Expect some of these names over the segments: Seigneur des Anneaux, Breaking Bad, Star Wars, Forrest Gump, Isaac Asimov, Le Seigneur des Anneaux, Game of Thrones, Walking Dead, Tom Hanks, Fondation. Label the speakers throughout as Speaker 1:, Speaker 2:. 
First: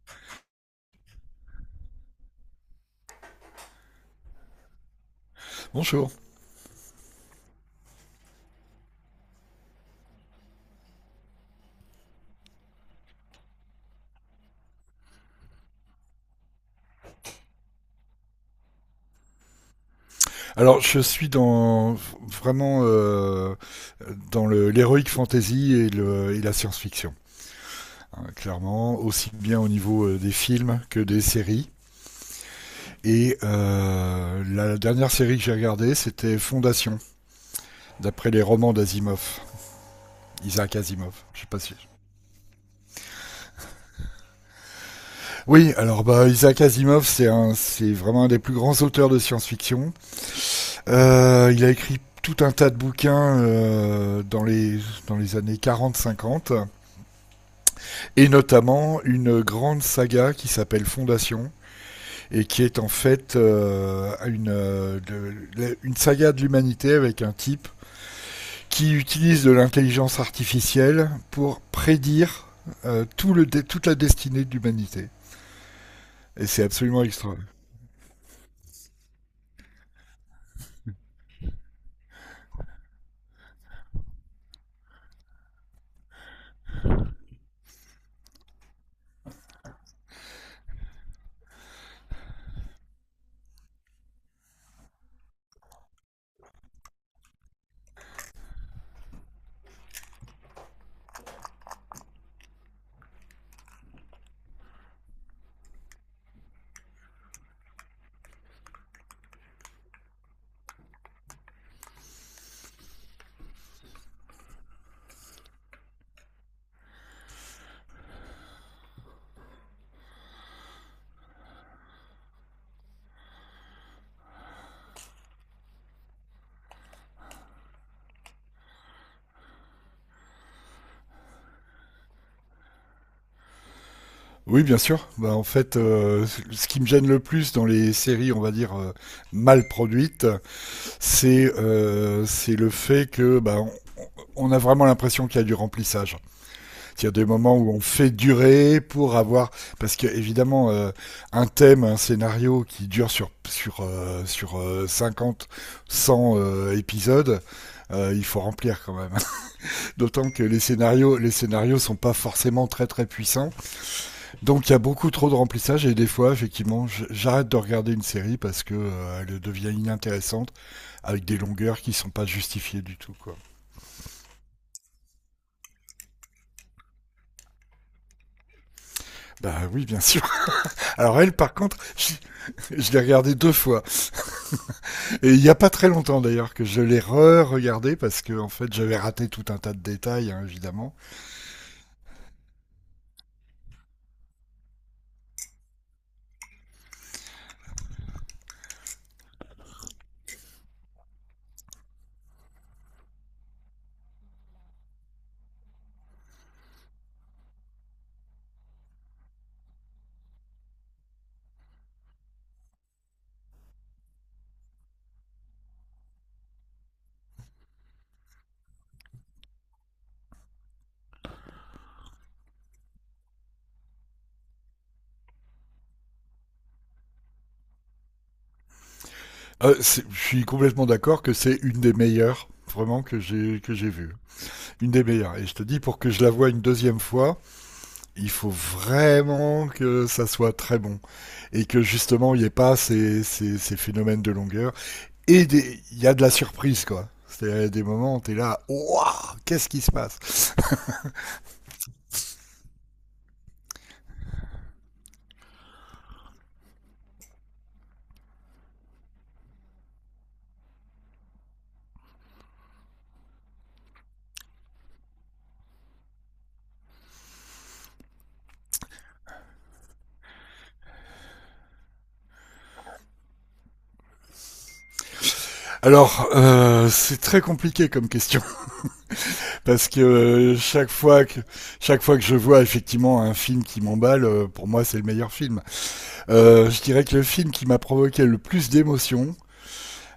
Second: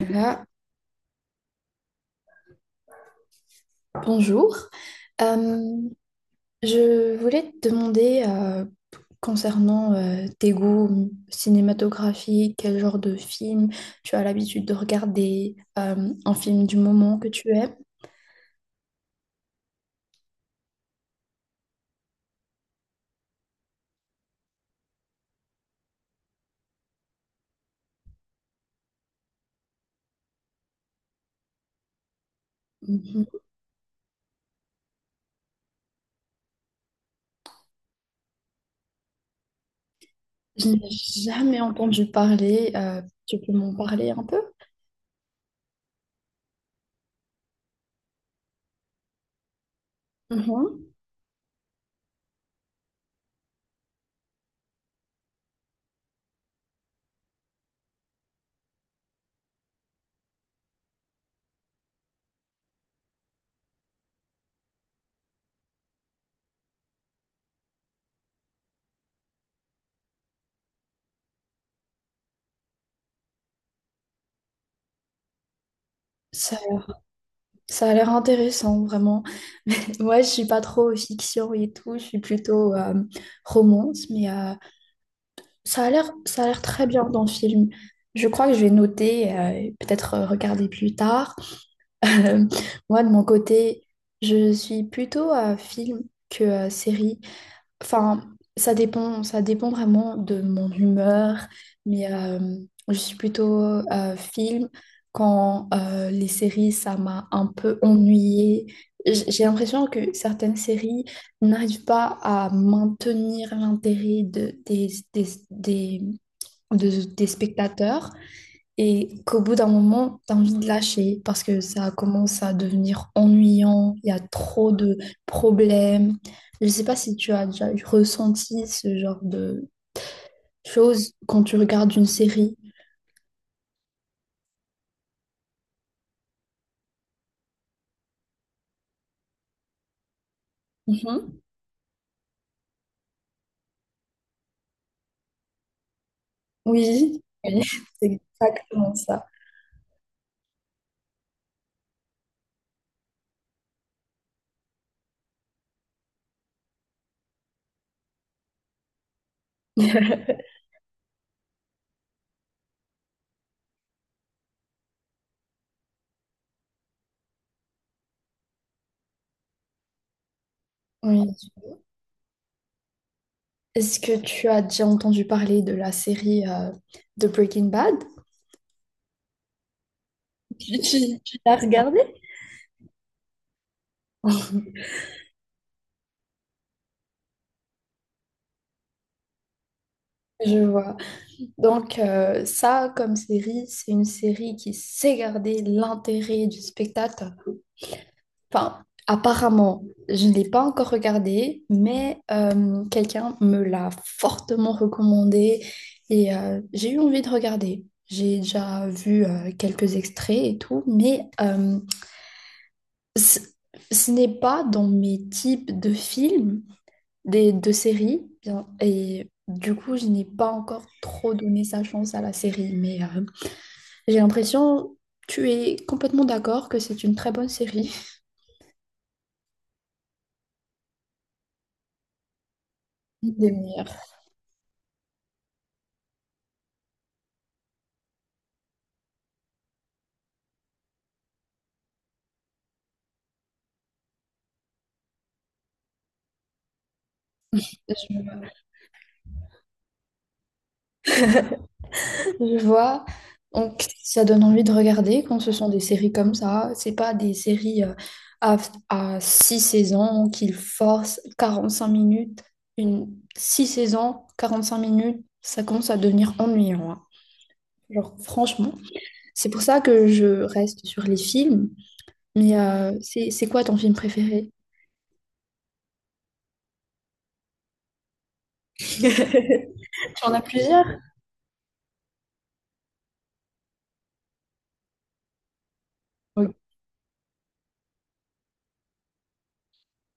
Speaker 1: Voilà, bonjour. Euh,
Speaker 2: Bonjour.
Speaker 1: je voulais te demander concernant tes goûts cinématographiques, quel genre de film tu as l'habitude de regarder, un film du moment que tu aimes.
Speaker 2: Alors, je suis dans vraiment dans l'héroïque fantasy et, et la science-fiction, hein, clairement, aussi bien au niveau des films que des séries.
Speaker 1: Mhm.
Speaker 2: Et la dernière série que j'ai regardée, c'était Fondation, d'après les romans d'Asimov.
Speaker 1: Je
Speaker 2: Isaac
Speaker 1: n'ai
Speaker 2: Asimov, je sais pas
Speaker 1: jamais
Speaker 2: si.
Speaker 1: entendu parler. Tu peux m'en parler un peu?
Speaker 2: Oui, alors Isaac Asimov, c'est c'est vraiment un des plus grands auteurs de science-fiction.
Speaker 1: Mhm.
Speaker 2: Il a écrit tout un tas de bouquins dans les années 40-50. Et notamment une grande saga qui s'appelle Fondation et qui est en fait une saga de l'humanité avec un type qui utilise de l'intelligence artificielle pour prédire toute la destinée de l'humanité. Et
Speaker 1: Ça,
Speaker 2: c'est absolument extra.
Speaker 1: ça a l'air intéressant, vraiment. Ouais, je suis pas trop fiction et tout, je suis plutôt romance, Ça a l'air très bien dans le film. Je crois que je vais noter, peut-être regarder plus tard. Euh, moi, de mon côté, je suis plutôt film que série. Enfin, ça dépend vraiment de mon humeur, mais euh, je suis plutôt film quand les séries, ça m'a un peu ennuyée. J'ai l'impression que certaines séries n'arrivent pas à maintenir l'intérêt de, des, des- de, des spectateurs et qu'au bout d'un moment, tu as envie de lâcher parce que ça commence à devenir ennuyant, il y a trop de problèmes. Je ne sais pas si tu as déjà ressenti ce genre de choses quand tu regardes une série.
Speaker 2: Oui, bien sûr. Bah, en fait, ce qui me gêne le plus dans les séries, on va dire, mal produites,
Speaker 1: Mhm.
Speaker 2: c'est le fait que bah, on a vraiment l'impression qu'il y a du remplissage. Il y a
Speaker 1: Oui,
Speaker 2: des moments
Speaker 1: oui,
Speaker 2: où on fait
Speaker 1: c'est
Speaker 2: durer
Speaker 1: exactement
Speaker 2: pour
Speaker 1: ça.
Speaker 2: avoir parce que évidemment un thème, un scénario qui dure sur 50 100 épisodes, il faut remplir quand même. D'autant que les scénarios sont pas forcément très très puissants. Donc il y a beaucoup trop de remplissage et des fois effectivement, j'arrête de regarder une série parce que elle devient inintéressante avec
Speaker 1: Oui.
Speaker 2: des longueurs qui sont pas justifiées du tout quoi.
Speaker 1: Est-ce que tu as déjà entendu parler de la série de Breaking Bad?
Speaker 2: Bah oui, bien sûr.
Speaker 1: Tu, tu-
Speaker 2: Alors elle
Speaker 1: tu
Speaker 2: par
Speaker 1: l'as
Speaker 2: contre,
Speaker 1: regardée?
Speaker 2: je l'ai regardée deux fois. Et il n'y a pas très longtemps d'ailleurs que je l'ai re-regardé parce que en fait j'avais raté tout un tas de détails hein,
Speaker 1: Je
Speaker 2: évidemment.
Speaker 1: vois. Donc ça, comme série, c'est une série qui sait garder l'intérêt du spectateur. Enfin, apparemment, je ne l'ai pas encore regardée, mais quelqu'un me l'a fortement recommandée et j'ai eu envie de regarder. J'ai déjà vu quelques extraits et tout, mais ce ce n'est pas dans mes types de films, de séries, bien, et du coup, je n'ai pas encore trop donné sa chance à la série, J'ai l'impression, tu es complètement d'accord que c'est une très bonne série.
Speaker 2: Je suis complètement d'accord que c'est une des meilleures vraiment que
Speaker 1: Une des
Speaker 2: j'ai
Speaker 1: meilleures.
Speaker 2: vue. Une des meilleures. Et je te dis pour que je la voie une deuxième fois, il faut vraiment que ça soit très bon et que justement il n'y ait pas ces phénomènes de longueur il y a de la surprise quoi. C'est des moments où t'es
Speaker 1: Je,
Speaker 2: là, waouh, qu'est-ce qui se passe.
Speaker 1: je vois. Donc, ça donne envie de regarder quand ce sont des séries comme ça. C'est pas des séries à, à six saisons qu'ils forcent 45 minutes. Une six saisons, 45 minutes, ça commence à devenir ennuyant, hein. Genre, franchement. C'est pour ça que je reste sur les films. Mais c'est quoi ton film préféré?
Speaker 2: Alors, c'est très compliqué comme question. Parce que
Speaker 1: Tu en as plusieurs?
Speaker 2: chaque fois que je vois effectivement un film qui m'emballe, pour moi c'est le meilleur film.
Speaker 1: Oui.
Speaker 2: Je dirais que le film qui m'a provoqué le plus d'émotions,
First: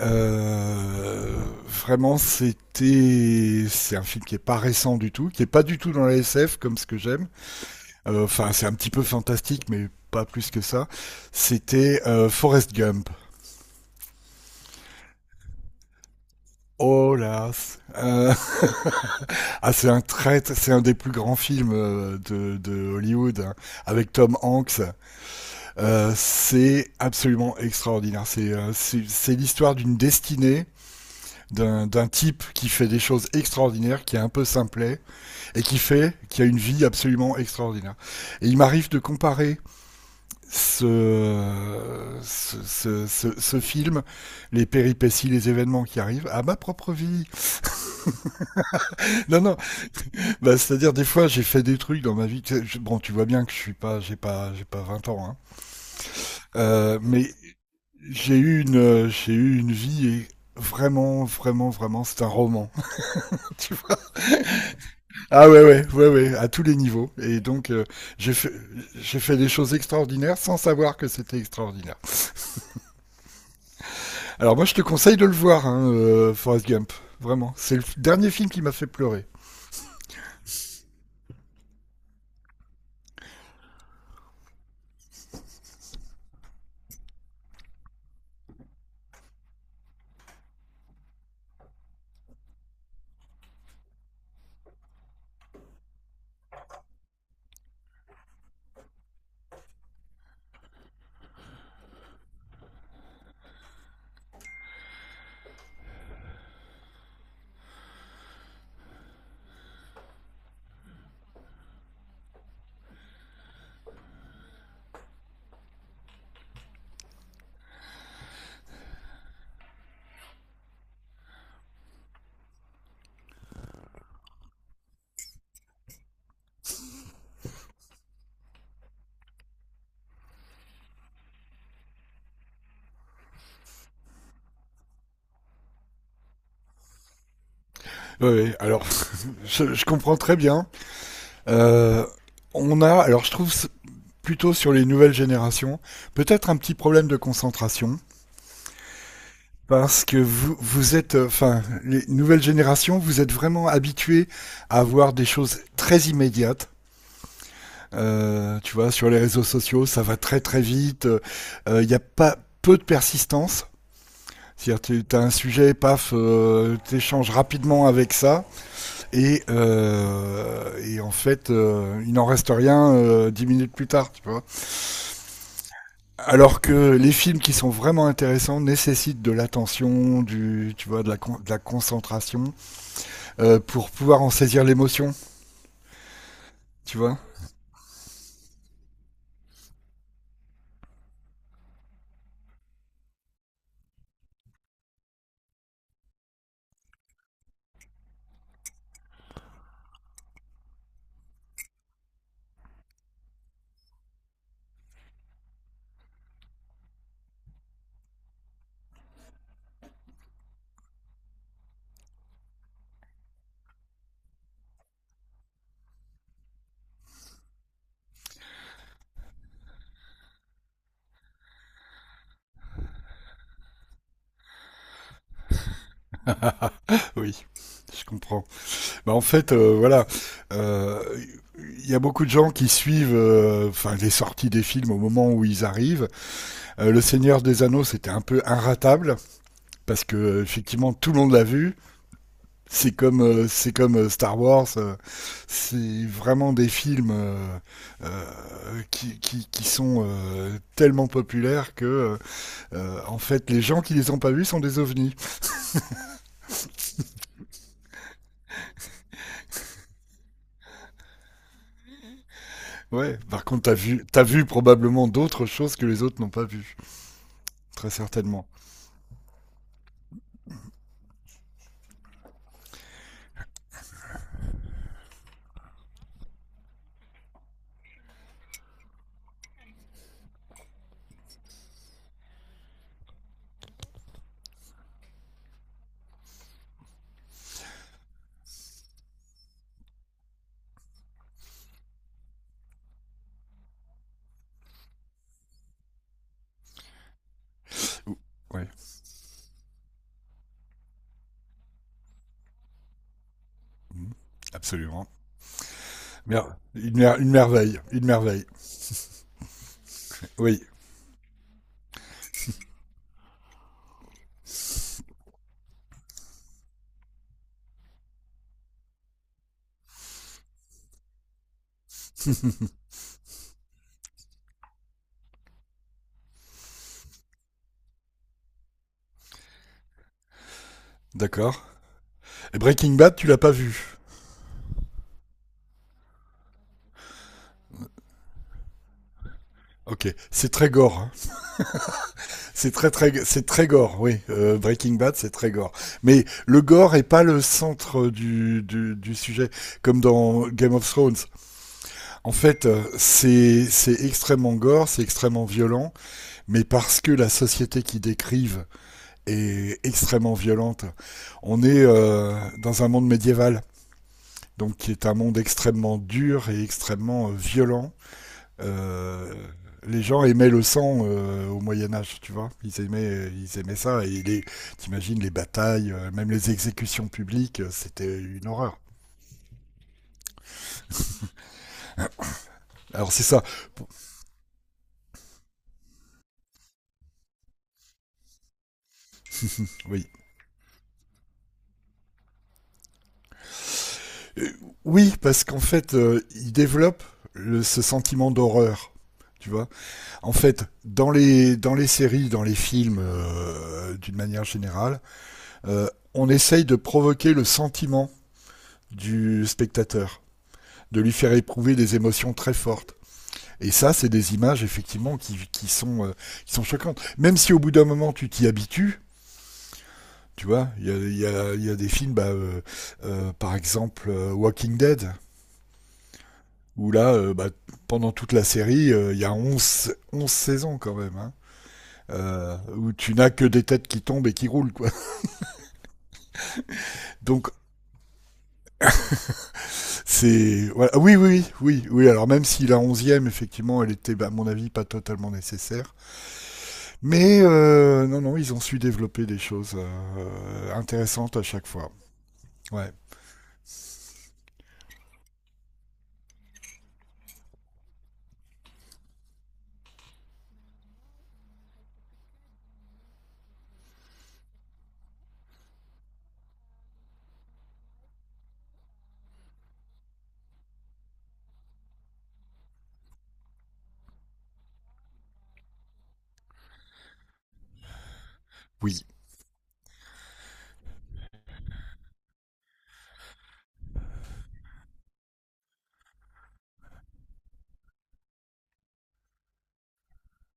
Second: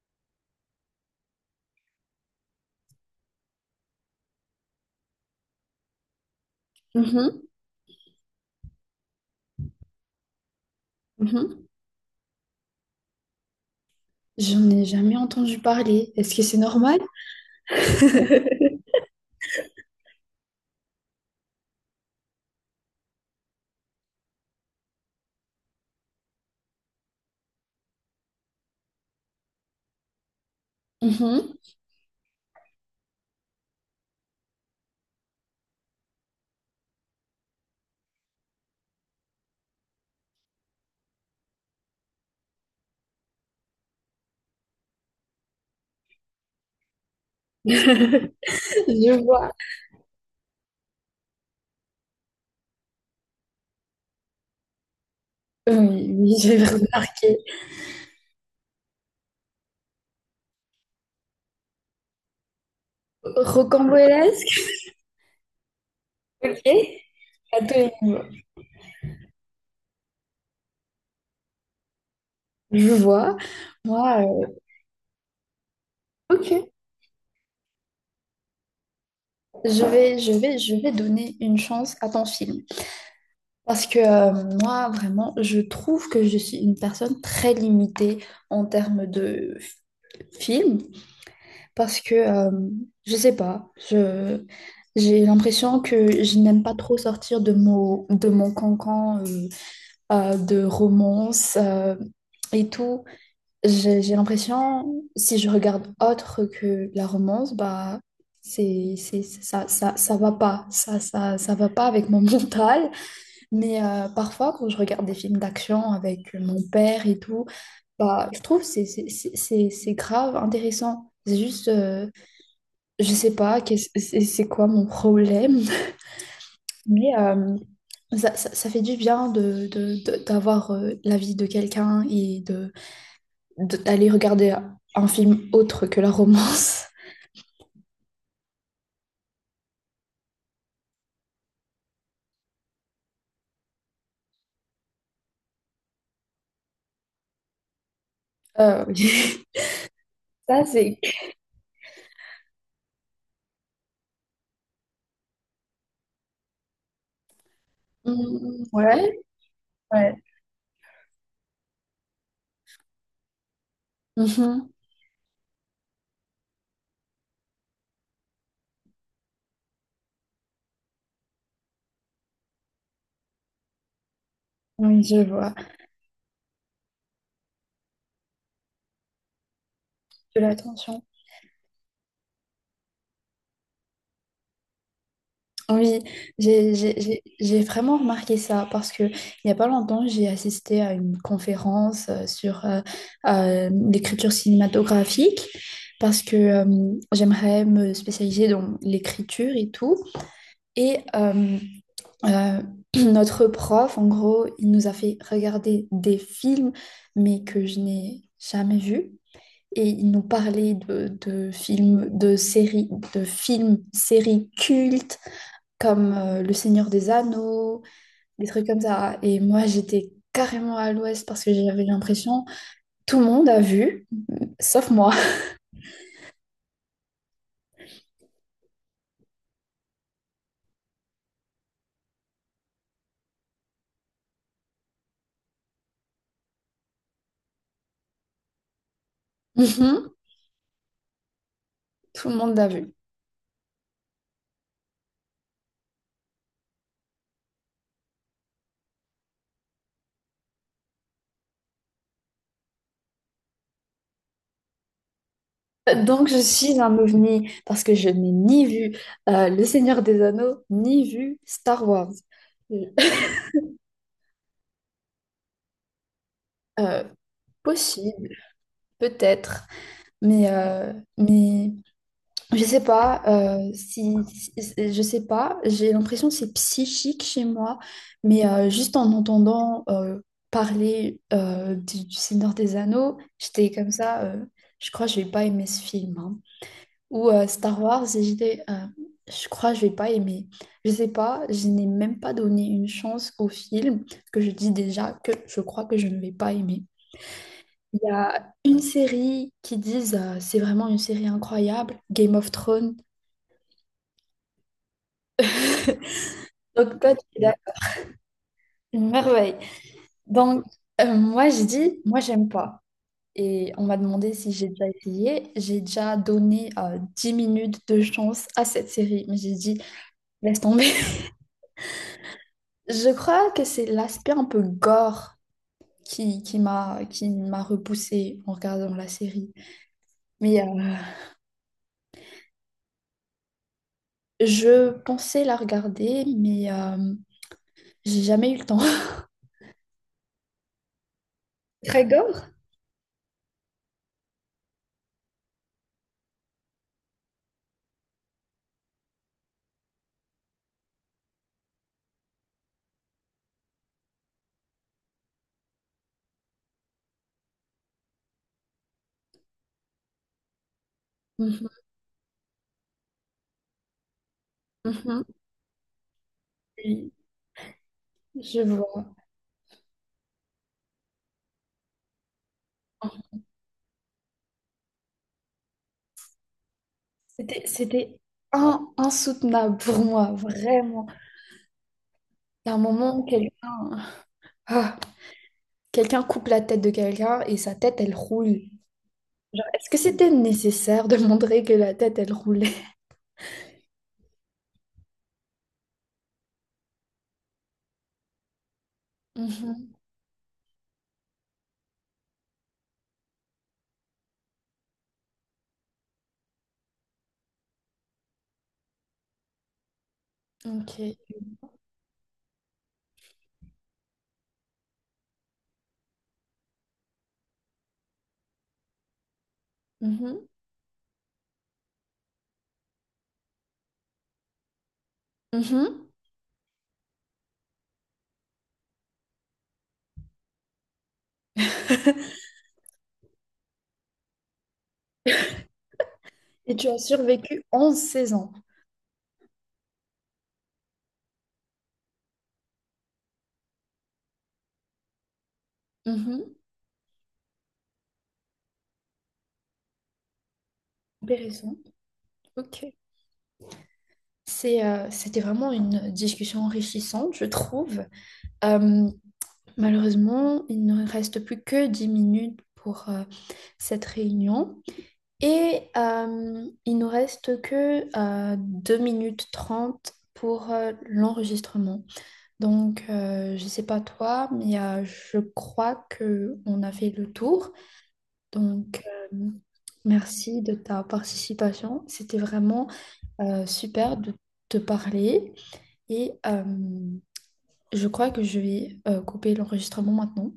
Speaker 2: euh, vraiment c'est un film qui est pas récent du tout, qui est pas du tout dans la SF comme ce que j'aime.
Speaker 1: Mm-hmm.
Speaker 2: Enfin c'est un petit peu fantastique mais pas plus que ça.
Speaker 1: Mhm.
Speaker 2: C'était Forrest Gump.
Speaker 1: J'en ai jamais entendu parler. Est-ce que c'est normal?
Speaker 2: Oh là, euh, ah c'est un c'est un des plus grands films de Hollywood hein, avec Tom Hanks. C'est absolument extraordinaire. C'est c'est l'histoire d'une destinée
Speaker 1: Mhm.
Speaker 2: d'un type qui fait des choses extraordinaires, qui est un peu simplet et qui fait, qui a une vie absolument extraordinaire. Et il m'arrive de comparer ce film, les péripéties, les événements qui arrivent à ma propre vie.
Speaker 1: Je
Speaker 2: Non,
Speaker 1: vois.
Speaker 2: non, bah, c'est-à-dire des fois j'ai fait des trucs dans ma vie. Bon, tu vois bien que je suis pas, j'ai pas 20 ans, hein.
Speaker 1: Oui, oui, j'ai
Speaker 2: Euh, mais
Speaker 1: remarqué.
Speaker 2: J'ai eu une vie et vraiment, vraiment, vraiment, c'est un roman, tu vois.
Speaker 1: Rocambolesque,
Speaker 2: Ah ouais, ouais, ouais, ouais, à tous
Speaker 1: ok,
Speaker 2: les niveaux. Et
Speaker 1: à
Speaker 2: donc,
Speaker 1: tous les niveaux.
Speaker 2: j'ai fait, j'ai fait des choses extraordinaires sans savoir que c'était extraordinaire.
Speaker 1: Je vois. Moi,
Speaker 2: Alors moi, je te conseille de le voir, hein, Forrest
Speaker 1: ok.
Speaker 2: Gump. Vraiment, c'est dernier film qui m'a fait pleurer.
Speaker 1: Je vais donner une chance à ton film. Parce que moi, vraiment, je trouve que je suis une personne très limitée en termes de film. Parce que je sais pas, je j'ai l'impression que je n'aime pas trop sortir de mon cancan de romance et tout. J'ai l'impression si je regarde autre que la romance, bah c'est ça va pas, ça va pas avec mon mental. Mais parfois quand je regarde des films d'action avec mon père et tout, bah je trouve c'est grave intéressant. C'est juste je sais pas quest c'est quoi mon problème, mais euh, ça fait du bien d'avoir l'avis de quelqu'un et d'aller regarder un film autre que la romance.
Speaker 2: Ouais, ouais, alors, je comprends très bien. Euh, on a, alors je trouve plutôt sur les nouvelles générations, peut-être un petit problème de concentration.
Speaker 1: Euh,
Speaker 2: Parce que
Speaker 1: Ça,
Speaker 2: vous
Speaker 1: c'est.
Speaker 2: êtes, enfin, les nouvelles générations, vous êtes vraiment habitués à avoir des choses très immédiates.
Speaker 1: Mm,
Speaker 2: Tu vois, sur les
Speaker 1: ouais,
Speaker 2: réseaux sociaux, ça
Speaker 1: ouais.
Speaker 2: va très très vite. Il n'y a pas peu de persistance.
Speaker 1: Mhm.
Speaker 2: C'est-à-dire, tu as un sujet, paf, t'échanges rapidement avec ça, et en fait, il n'en reste rien 10 minutes plus tard, tu vois.
Speaker 1: Oui, je vois
Speaker 2: Alors que les films qui sont vraiment intéressants nécessitent de l'attention,
Speaker 1: de
Speaker 2: tu vois,
Speaker 1: l'attention.
Speaker 2: de la concentration, pour pouvoir en saisir l'émotion,
Speaker 1: Oui, j'ai
Speaker 2: tu
Speaker 1: j'ai-
Speaker 2: vois.
Speaker 1: j'ai- j'ai vraiment remarqué ça parce que il n'y a pas longtemps, j'ai assisté à une conférence sur l'écriture cinématographique parce que j'aimerais me spécialiser dans l'écriture et tout. Et euh, notre prof, en gros, il nous a fait regarder des films, mais que je n'ai jamais vus. Et il nous parlait de films, de séries, de films, séries cultes comme Le Seigneur des Anneaux, des trucs comme ça. Et moi, j'étais carrément à l'ouest parce que j'avais l'impression tout le monde a vu, sauf moi.
Speaker 2: Oui, je comprends. Bah, en fait, voilà, euh, il y a beaucoup de gens qui suivent enfin les sorties des films au moment où ils arrivent. Le Seigneur des Anneaux, c'était un peu inratable parce
Speaker 1: Mhm.
Speaker 2: que effectivement tout le monde l'a vu.
Speaker 1: Tout le monde l'a vu.
Speaker 2: C'est comme Star Wars, c'est vraiment des films qui sont tellement populaires que en fait les gens qui les ont pas vus sont des ovnis.
Speaker 1: Donc, je suis un ovni parce que je n'ai ni vu Le Seigneur des Anneaux, ni vu Star Wars.
Speaker 2: Ouais, par contre, t'as vu probablement d'autres choses que les autres n'ont pas vues,
Speaker 1: Euh,
Speaker 2: très
Speaker 1: possible,
Speaker 2: certainement.
Speaker 1: peut-être, mais, euh, mais je sais pas, je sais pas, j'ai l'impression que c'est psychique chez moi, mais juste en entendant parler du Seigneur des Anneaux, j'étais comme ça, je crois que je vais pas aimer ce film, hein. Ou Star Wars, et j'étais, je crois que je vais pas aimer. Je sais pas, je n'ai même pas donné une chance au film, parce que je dis déjà que je crois que je ne vais pas aimer. Il y
Speaker 2: Ou-
Speaker 1: a
Speaker 2: Ouais,
Speaker 1: une série qui disent c'est vraiment une série incroyable, Game of Thrones.
Speaker 2: mhm, absolument.
Speaker 1: Donc, toi, tu
Speaker 2: Une
Speaker 1: es d'accord.
Speaker 2: merveille, une merveille.
Speaker 1: Une merveille.
Speaker 2: Oui,
Speaker 1: Donc, moi, j'ai dit, moi, j'aime pas. Et on m'a demandé si j'ai déjà essayé. J'ai déjà donné 10 minutes de chance à cette série, mais j'ai dit, laisse tomber. Je crois que c'est l'aspect un peu gore qui m'a repoussée en regardant la série. Mais
Speaker 2: d'accord. Et Breaking Bad, tu l'as pas vu.
Speaker 1: je pensais la regarder, mais j'ai jamais eu le temps.
Speaker 2: Ok, c'est très gore, hein.
Speaker 1: Très gore?
Speaker 2: C'est c'est très gore. Oui, Breaking Bad, c'est très gore. Mais le gore est pas le centre du sujet, comme dans Game of Thrones. En fait, c'est extrêmement gore, c'est extrêmement violent. Mais parce que la société qu'ils décrivent est extrêmement violente. On
Speaker 1: Mhm,
Speaker 2: est dans un monde médiéval, donc qui est un
Speaker 1: mhm.
Speaker 2: monde extrêmement dur et
Speaker 1: Oui,
Speaker 2: extrêmement violent.
Speaker 1: je vois.
Speaker 2: Euh, les gens aimaient le sang au Moyen Âge, tu vois. Ils aimaient ça. Et t'imagines les batailles, même les exécutions publiques,
Speaker 1: C'était,
Speaker 2: c'était
Speaker 1: c'était
Speaker 2: une horreur.
Speaker 1: insoutenable pour moi, vraiment. Il y a un
Speaker 2: Alors
Speaker 1: moment,
Speaker 2: c'est ça. Bon,
Speaker 1: ah, quelqu'un coupe la tête de quelqu'un et sa tête, elle roule. Genre, est-ce que
Speaker 2: oui,
Speaker 1: c'était nécessaire de montrer que la tête, elle roulait?
Speaker 2: Euh, oui, parce qu'en fait, ils développent ce sentiment d'horreur, tu vois.
Speaker 1: Mhm,
Speaker 2: En fait, dans dans les séries, dans les films, d'une manière générale, euh, on essaye de provoquer le sentiment du spectateur, de lui
Speaker 1: ok.
Speaker 2: faire éprouver des émotions très fortes. Et ça, c'est des images effectivement qui sont choquantes. Même si au bout d'un moment tu t'y habitues,
Speaker 1: Mhm,
Speaker 2: tu vois, y a des films, par exemple Walking Dead,
Speaker 1: mhm.
Speaker 2: où là, pendant toute la série, il y a 11, 11 saisons quand même, hein. Où tu n'as que des têtes qui tombent et qui roulent quoi.
Speaker 1: Et tu as
Speaker 2: Donc
Speaker 1: survécu 11 16 ans.
Speaker 2: c'est voilà. Oui oui oui oui alors même si la onzième effectivement elle était bah, à mon avis pas totalement nécessaire
Speaker 1: Mhm,
Speaker 2: mais non non ils ont su développer des choses intéressantes à chaque
Speaker 1: intéressant.
Speaker 2: fois. Ouais,
Speaker 1: Ok. C'était vraiment une discussion enrichissante, je trouve. Euh, malheureusement, il ne reste plus que 10 minutes pour cette réunion. Et il nous reste que 2 minutes 30 pour l'enregistrement. Donc, je ne sais pas toi, mais je crois que on a fait le tour. Donc,
Speaker 2: oui.
Speaker 1: euh, merci de ta participation. C'était vraiment super de te parler. Et je crois que je vais couper l'enregistrement maintenant.